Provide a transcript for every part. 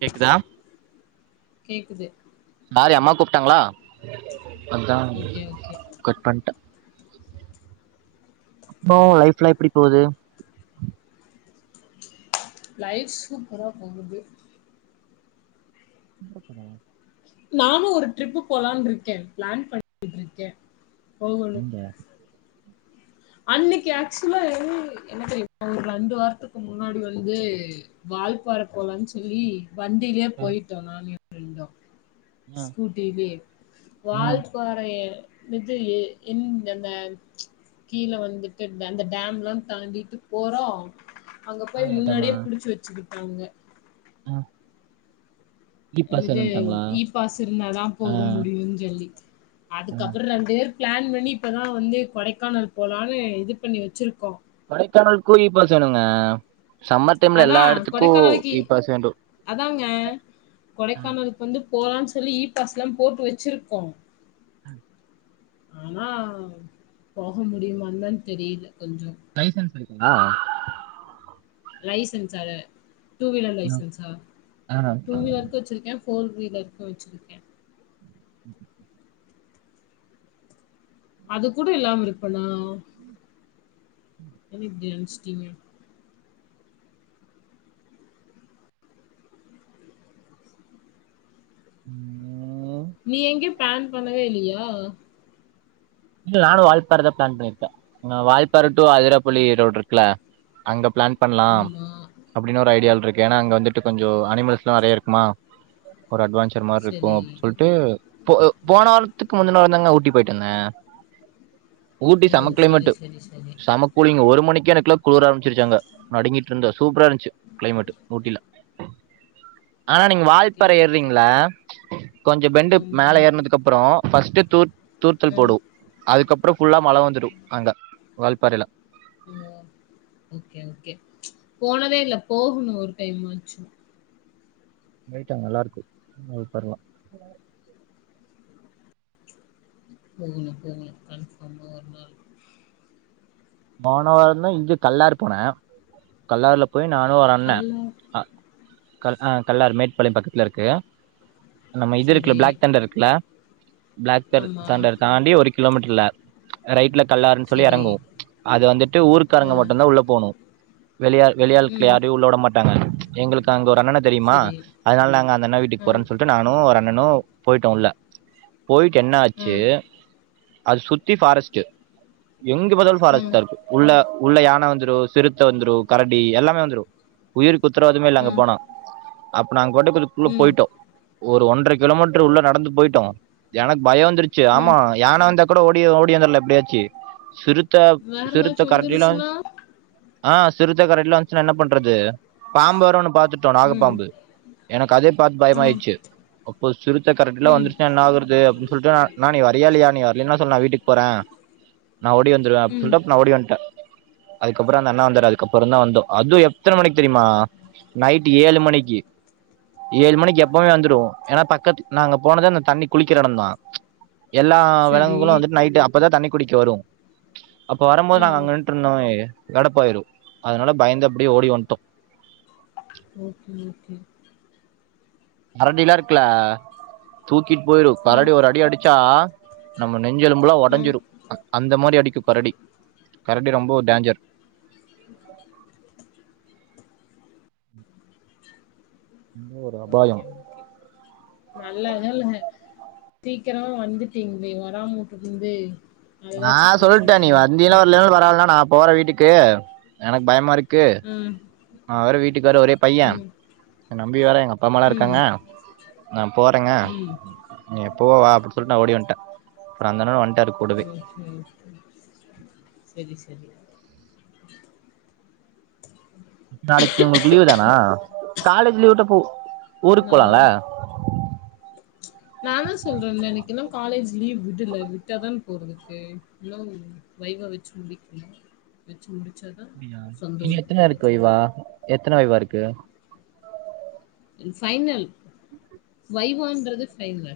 கேக்குதா கேக்குது மாரி அம்மா கூப்ட்டாங்களா அதா ஓகே ஓகே கட் பண்ட்ட அப்மா ஒ லைஃப்லா எப்டி போது லைஃப் சூப்பரா போகுது எங்கடா‌ போனா நானு ஒரு ட்ரிப்பு போலான்ட்ருக்கே ப்ளான் பண்ணிகிட்ருக்கே போகணு நீங்க அன்னக்கி ஆக்சுவலா என்ன தெரிமா ஒரு ரெண்டு வாரத்துக்கு முன்னாடி வந்து வால்பாற போலான் சொல்லி வண்டிலே போய்ட்டோ நானு எ ஃப்ரெண்டு ஆ ஸ்கூட்டிலயே ஆ வால் பாறை விஜய்யி இந் அந்த கீழவந்துட்டு அந்த டேம்லா தாண்டிட்டு போறோ அங்க போய் ஆயாட்டமா முன்னாடியே புடிச்சு வச்சுக்கிட்டாங்க ஆ இ பாஸ் என்னது வேணுன்ட்டாங்களா ஈ பாஸ் இருந்தாதா ஆ போக முடியுன் சொல்லி ஆ அதுக்கப்றந்து ப்ளான் பண்ணி இப்பதா வந்து கொடைக்கானல் போலான்னு இது பண்ணி வச்சுருக்கோ கொடைக்கானலுக்கும் ஈ பாஸ்ணுங்க சம்மர் டைம்ல அதா எல்லா இடத்துக்கும் கொடைக்கானலுக்கு ஈ பாஸீ வேண்டும் அதாங்க கொடைக்கானலுக்கு வந்து போறௌன் சொல்லி ஈ பாஸ் எல்லாம் போட்டு வச்சிருக்கோம் ம் ஆனா போக முடியுமான்ந்தா தெரில கொஞ்சோ லைசென்ஸ் இருக்கா லைசென்ஸாரு டூ வீலர் லைசென்ஸா டூ வீலர் த்து வச்சிருக்கே ஃபோர் வீலர்க்கு வச்சிருக்கே ம் அது கூட எல்லாம் இருப்பலா இப்படி நினச்சுட்டீங்க ம் நீ எங்கயோ பேன் பண்ணவே இல்லையா இல்ல நானும் வால்பாற தா பிளான் பண்ணியிருக்கேன் வால்பாற டு ஆதிரப்பள்ளி ரோடு இருக்குல அங்க பிளான் பண்லாம் ஆமா. அப்படின்னு ஒரு ஐடியாவ்ல இருக்கு ஏன்னா அங்க வந்துட்டு கொஞ்சம் அனிமல்ஸ்ல்லாம் நிறைய இருக்குமா ஒரு அட்வான்ஜ் ஜர் மாரி சரி. இருக்கும் அப்படின்னு சொல்லிட்டு போ போன வாரத்துக்கு முந்தின வாரொ தாங்க ஊட்டி போயட்டு வந்தேன் ஊட்டி ஓ! செம சரி, கிளைமேட்டு சரி, சரி. செம கூலிங் ஒரு மணிக்கு எனக்குல குளிர் ஆரம்பச்சிருச்சாங்க நடுங்கிட்டு இருந்தா சூப்பரா இருந்துச்சு கிளைமேட்டு ஊட்டில ஆனா நீங்க ஓகே, வால்பாற ஓகே. ஏறுறீங்களா கொஞ்சம் பெண்டு ஆமா. மேலே ஏறனதுக்கு அப்புறம் ஃபஸ்ட் தூத் தூர்த்தல் அ. போடும் அதுக்கப்புறம் ஃபுல்லா மழ வந்துரும் அங்க வால்ப்பாறைல ஓ ஓகே ஓகே போனதே இல்ல போகன்னனு ஒரு டைம்மாச்சும் பெயிட்டாங்க நல்லா இருக்கும்ளுக்கு வால்பாறல்லா போகணும் போகணும் கன்ஃபார்மா ஒரு நாள் போன வாரம்ந்தான் இங்கு கல்லார் போனே கல்லார்ல போய் நானும் ஒரு அண்ணே கல்ல கல் அ கல்லார் மேட்டு பாளையோ பக்கத்துல இருக்கு நம்ம இது இருக்குல சரி. பிளாக் தண்டர் இருக்குல்ல பிளாக் தட ஆமா. தண்டர் தாண்டி ஒரு கிலோமீட்டர்ல ரைட்ல கல்லாருன்னு சொல்லி சரி. இறங்குவோம் அது வந்துட்டு ஊருக்குறங்க அ. மட்டும் தான் உள்ள போனும் வெளியாள் வெளியாள்கள் ம். யாரையும் உள்ள விட மாட்டாங்க எங்களுக்கு அங்க ஒரு அண்ணன தெரியுமா சரி. அதனால நாங்க அந்தண்ணா வீட்டுக்கு அ. போறன் சொல்லி ட்டு நானும் ஒரு அண்ணனும் போயிட்டோம் உள்ள போயிட்டு என்னா அ. ஆச்சு அது சுத்தி ஃபாரஸ்ட் எங்க பாத்தாலு ஃபாரஸ் ம். உள்ள உள்ள யான வந்துரு சிறுத்த வந்துரு கரடி எல்லாமே வந்துரு உயிருக்கு குத்தரவாதமே இல்ல அங்க ம். போனா அப்ப நாங்க போட்டதுக்குள்ள ம். போயிட்டோம் ஒரு ஒன்ற கிலோமீட்டர் உள்ள நடந்து போயிட்டோம் எனக்கு பயம் வந்துருச்சு ம். ஆமா யானை வந்தா கூட ஓடி ஓடி யந்துரலா எப்படியாச்சு சிறுத்த வேற சிறுத்த ஏதாச்சும் கரடிலாம் வந்துருச்சுன்னா? ஆ சிறுத்த கரடியிலா வந்துச்சுன்னா என்ன பண்றது பாம்பு வேற ஒன்னு பாத்துட்டோம் ம். நாகப்பாம்பு எனக்கு அதே பாத்து ஆ. பயமாயிச்சு அப்போ சிறுத்த கரடில்லாம் ம். வந்துருச்சுன்னா என்ன ஆகுறது அப்படின் சொல்லிட்டு நா ன்னா நீ வரியா இலையா நீ வரலைன்ன சொல்லு நான் வீட்டுக்கு போறன் நான் ஓடி வந்துடுவேன் அப்படின் ம். சொல்லிட்டு அப்ப நா ஓடி வந்துட்டே அதுக்கப்புறம் அந்த அண்ணா வந்தாரு அதுக்கப்புறம தான் வந்தம் அதுவும் எத்தன மணிக்கு தெரியுமா நைட் ஏழு மணிக்கு ஏழு மணிக்கு எப்பவுமே வந்துருவோம் ஏன்னா பக்கத்து நாங்க போனத அந்த தண்ணி குளிக்கிற எடந்தான் எல்லா சரி. விலங்குகளும் வந்துட்டு நைட்டு அப்பதா தண்ணி குடிக்க வரும் அப்ப வரம்போது ஆ. நாங்க அங்க நின்ட்ருந்தோன்னு வையே கடப்போயிடும் அதனால பயந்து அப்படியே ஓடி வந்துட்டோம் ஓகே ஓகே கரடில்லாம் இருக்குல தூக்கிட்டு போயிரும் ம் கரடி ஒரு அடி அடிச்சா நம்ம நெஞ்செலும்புலா ம் ஒடஞ்சிரும் அந்த மாதிரி அடிக்கும் கரடி கரடி ரொம்போ டேஞ்சர் என்ன ஒரு அபாயோ ஓகே ஓகே நல்ல வேலங்க தீக்கரமா வந்துட்டீங்ளே வராம உட்டுருந்தே நா சொல்ட்ட நீ வந்திய்லா உ லெவல் வரால்னா நா போற வீட்டுக்கு எனக் பயமா இருக் க்கு ம் நா வேற வீட்டுக் வேற ஒரே பைய ம் எ நம்பி வேர எங் அப்பா அம்மாலா ம் இருக்காங்க நா போறேங்க ம் நீ எப்பவும் வா அப்டி சொல்லிட்டு நான் ஓடி வந்துட்டன் அப்புறம் அந்தண்ணனும் வந்துட்டாரு கூடவே செரி செரி செரி நாளைக்கி உங்கள்க் லீவ் தானா காலேஜ் லீவிட்டா போ ஊருக்கு நார் போலாம்ல நா தா சொல்றல்ல எனக்கு இன்னும் காலேஜ் லீவ் விடுல விட்டாதன் போறதுக்கே இவ்ளோ இது வைவா வெச்ரும் வீக் குள்ள வெச்சு முடிச்சாதா அப்டியா சொந்த இனி ஊருக் எத்தன இருக்கு போறத்துக்கு வைவா எத்தன வைவா இருக்கு என் சைனல் வைவான்றது சைன்ல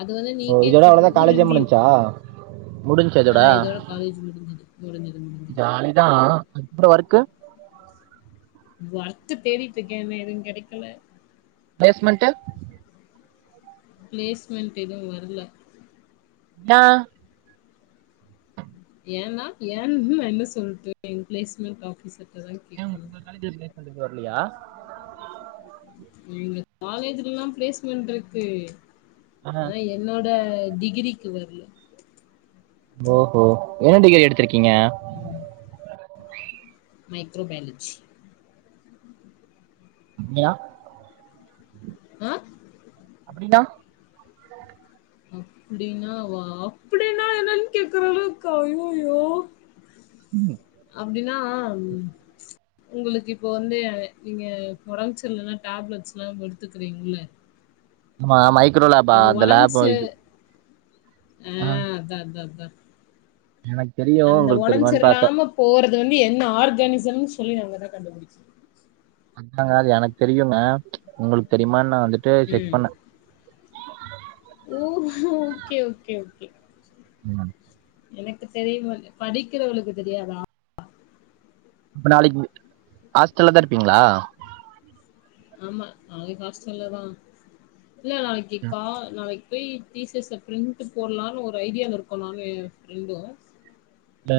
அது வந்து நீ ஓ இதோட கேக்றது அவ்ளோதா வந்து காலேஜே ரிவ்யூ முடிஞ்ச்சா ஆ இதோட காலேஜ் முடிஞ்சுது முடிஞ்சுது முடிஞ்சுது ப்றோ வர்க்கு வர்த்து தேடிட்ருக்கே வே எதுன் கெடைக்கல பேஸ்மெண்ட்டு ப்ளேஸ்மெண்ட் எதுவு வர்ல டா ஏன்னா ஏன்னு நா என்ன சொல்ட்டு எங் ப்ளேஸ்மெண்ட் ஆஃபீசர்ட்டதா கேக்கணு காலேஜர்ஸ் ப்ளேஸ்மென்ட் எது வர்லியா எங்க காலேஜ்ஜல்லா ப்ளேஸ்மெண்ட்ருக்கு அனா எ என்னோட டிகிரிக்கு வர்ல ஓஹோ என்ன டிகிரி எடுத்திருக்கீங்க ம் மைக்ரோபயால ச்சி இங்கயா அ அப்டினா அப்புடின்னா வாஆப் ப்டின்னா என்னன் கேக்குறதுளுக்கா அயோயோ ம் அப்டின்னா உம் உங்களுக்கு இப்போ வந்துயே நீங்க கொரன்ச் இல்லல டேப்லெட்ஸ்லாம் எடுத்துக்றீங்ள ஹமா மைக்ரோ லேபா அந்த உடம்பு லேபோ சரி இது ஆ அத்தா அத்தா த்தா எனக் அந்த ஒடம் சரிலாம போறது வந்து என்ன ஆர்கானிசம் சொல்லி நாங்கதா கண்டுபிடிச்சி அத்தாங்க அது எனக் தெரியுங்க உங்களுக் தெரியுமான்னா வந்து ம் ஊஹு ஓகே ஓகே ஓகே ம் எனக்கு தெரியுமோது படிக்கிறவளுக்கு தெரியாதா இப்ப நாளைக்கி ஹாஸ்டல்லதா இருப்பீங்ளா ஆமா நாவே ஹாஷ்டல்லதா இல நாளைக்கி கா நாளைக் போய் டீசர்ஸ ப்ரிண்ட்டு போட்லானு ஒரு ஐடியாவ இர்க்கோ நாங்க எ ஃப்ரெண்டு ட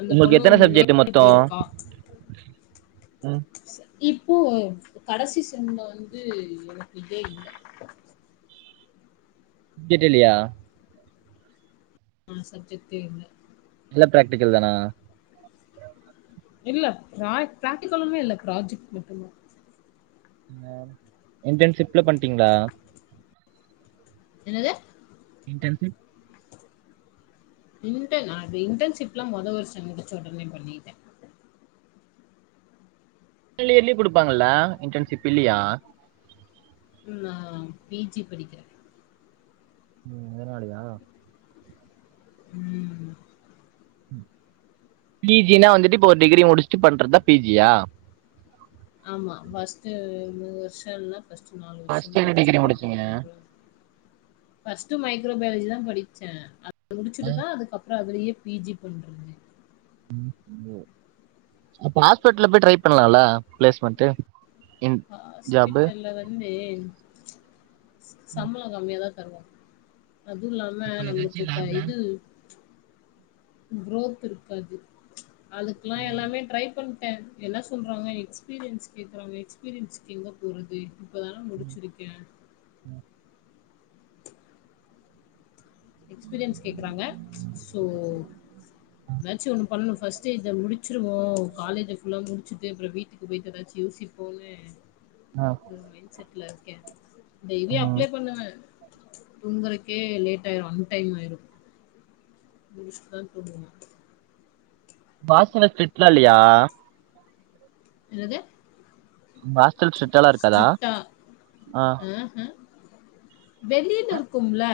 அந்த உங்களுக்கு பொண்ணு எத்தன சப்ஜெட்டு நேர்ல மொத்தோ போயிருக்கா ம் இப்போ கடைசி செம்ல வந்து எனக்கு இதே இல்ல ஜெக்ட்டே இல்லயா ஆ சப்ஜெக்டே இல்ல எல்லா பிராக்டிகல் தானா இல்ல பிரா பிராக்டிகலுமே இல்ல பிரோஜக்ட் மட்டுதா பிங்க் இன்டர்ன்ஷிப்லா பண்ட்டீங்களா என்னது இன்டர்ன்ஷிப் இன்டர்ன் அது இன்டர்ன்ஷிப்லா மொத வருஷ முடிச்ச ஒடனே பண்ணிட்டே த இயர்லயே கொடுப்பாங்கல்லா இன்டர்ன்ஷிப் இல்லயா நா பி ஜி படிக்கிறே ம் அதனாலயா ம் பி ஜினா வந்துட்டு இப்ப ஒரு டிகிரி முடிச்ட்டு பண்றதா பி ஜியா ஆமா ஃபர்ஸ்ட்டு மூனு வருஷ இல்ல ஃபர்ஸ்ட்டு நாலு வருஷ ஃபர்ஸ்ட் என்ன டிகிரி படிச்சுட்டு முடிச்சீங்க அதுக்கப்புறோ ஃபர்ஸ்ட்டு மைக்ரோபயாலஜி தா படிச்சே அது முடிச்சுட்டுதா அதுக்கப்புறோ அதுலேயே பி ஜி பண்ட்ருக்க ம் ஒ அப்ப ஹாஸ்பிட்டல்ல போய் ட்ரை பண்லால பிளேஸ்மெண்ட்டு ஹாஸ்பிட்டல்ல வந்து சம்பள கம்மியாாதா தருவாங்க அதுவு இல்லாம அப்ப நம்மளுக் ஏதாச்சும் க லேப்ல இது கீரோத் இருக்காது அதுக்குல்லா எல்லாமே ட்ரை பண் டே எல்லா சொல்றாங்க எக்ஸ்பீரியன்ஸ் கேக்குறாங்க எக்ஸ்பீரியன்ஸ்க்கு எங்கே போறது இப்போதானே முடிச்சிருக்கே எக்ஸ்பீரியன்ஸ் கேக்குறாங்க சோ எதாச்சு ஒண்ணு பண்ணு ஃபர்ஸ்ட இத முடிச்சிருவோ காலேஜ ஃபுல்லா முடிச்சுட்டு அப்புற வீட்டுக் கு போயட்டு எதாச்சு யோசிப்போனு ஆ ஒரு மைண்ட் செட்ல இருக்கே டெய்லி ம் அப்ளை பண்ணுவே தூங்குறக்கே லேட் டாயிரு அன் டைம் ஆயிரு இங்கிஷ்தா தோன்றுமா பாசெல்லா ஸ்டிட்லா இல்லயா என்னது உங்க ஹாஸ்டல் ஸ்ட்ரிக்டாலாம் இருக்காதா ஸ்ட்ரிக்டா ஆ ஆஹ வெளியில இருக்கும்ல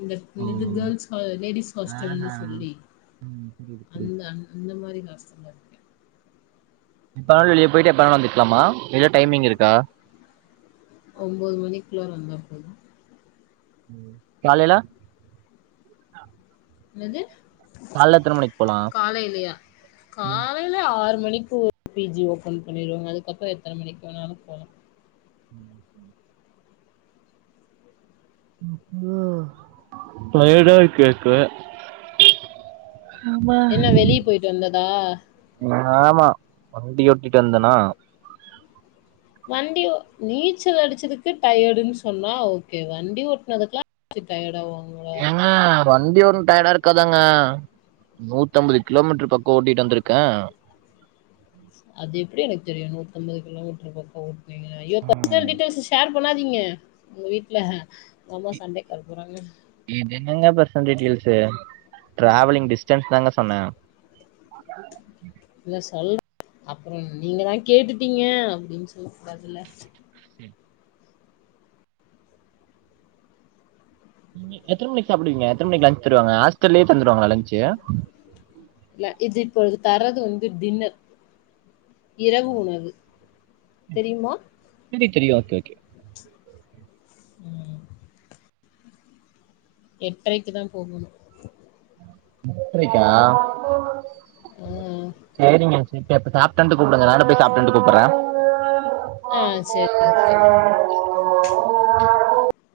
இந்த இது ம் கேர்ள்ஸ் ஹ லேடிஸ் ஹாஸ்டல்ன்னு ஆஹா சொல்லி ம் புரியுது புரியுது அந்த அந்த மாரி காஸ்டல் அது எப்ப வேணாலு போயிட்டு எப்ப வெணாலு வந்துக்லாமா எதா டைமிங் இருக்கா ஒம்பொது மணிக்குள்ள வந்தா போது ம் காலைல என்னது கால்ல எத்தன மணிக்கு போலா காலைலயா கா லைல ஆறு மணிக்கு ஒ பி ஜி ஓப்பன் பண்ணிடுவாங்க அதுக்கப்புற எத்தன மணிக்கு வேணாலு போலா ம் இப்பு டயர்டா இருக்கே இப்ப என்ன வெளியே போயிட்டு வந்ததா ஆமா வண்டி ஓட்டிட்டு வந்தேனா வண்டி ஒ நீச்சல் அடிச்சதுக்கு டயர்டுன் சொன்னா ஓகே வண்டி ஓட்னதுக்குல்லா டி ட்யர்டாவாங் ஏங்க வண்டி ஓட்டுனா டயர்டா இருக்காதாங்க நூத்தம்பது கிலோமீட்டரு பக்கோ ஓட்டிட்டு வந்திருக்க அது எப்படி எனக்கு தெரியு நூத்தம்பது கிலோமீட்டர் பக்கோ ஓட்டனீங்க ஐயோ பர்சனல் டீட்டெயில்ஸ்ஸ ஷேர் பண்ணாதீங்க உங்க வீட்டு்ல அம்மா சண்டைக்கு வர போறாங்க இது என்னங்க பர்சனல்டீட்டெய்ல்ஸ்ஸு ட்ராவலிங் டிஸ்டன்ஸ் தாங்க சொன்னே ஆ இல்ல சொல் அப்பறோ நீங்க தா கேட்டுட்டீங்க அப்டின்னு சொல்ல கூடாதுல்ல எ எத்தன மணிக்கு சாப்டுவிங்க எத்தன மணிக்கு லன்ச்சு தருவாங்க ஹாஸ்டல்லயே தந்துருவாங்களா லன்ச்சு இல்ல இது இப்பொழுது தரது வந்து டின்னர் இரவு உணவு தெரியுமா [unintelligible] தெரியா ஓகே ஓகே எட்ரைக்கு தா போகணு எட்டரைக்கா ம் சேரிங்க சிஸ்டர் இப்ப சாப்ட்டு வந்து கூப்டுங்க நானு போய் சாப்ட்டு வந்து கூப்பட்ற ஆ சரி ஓகே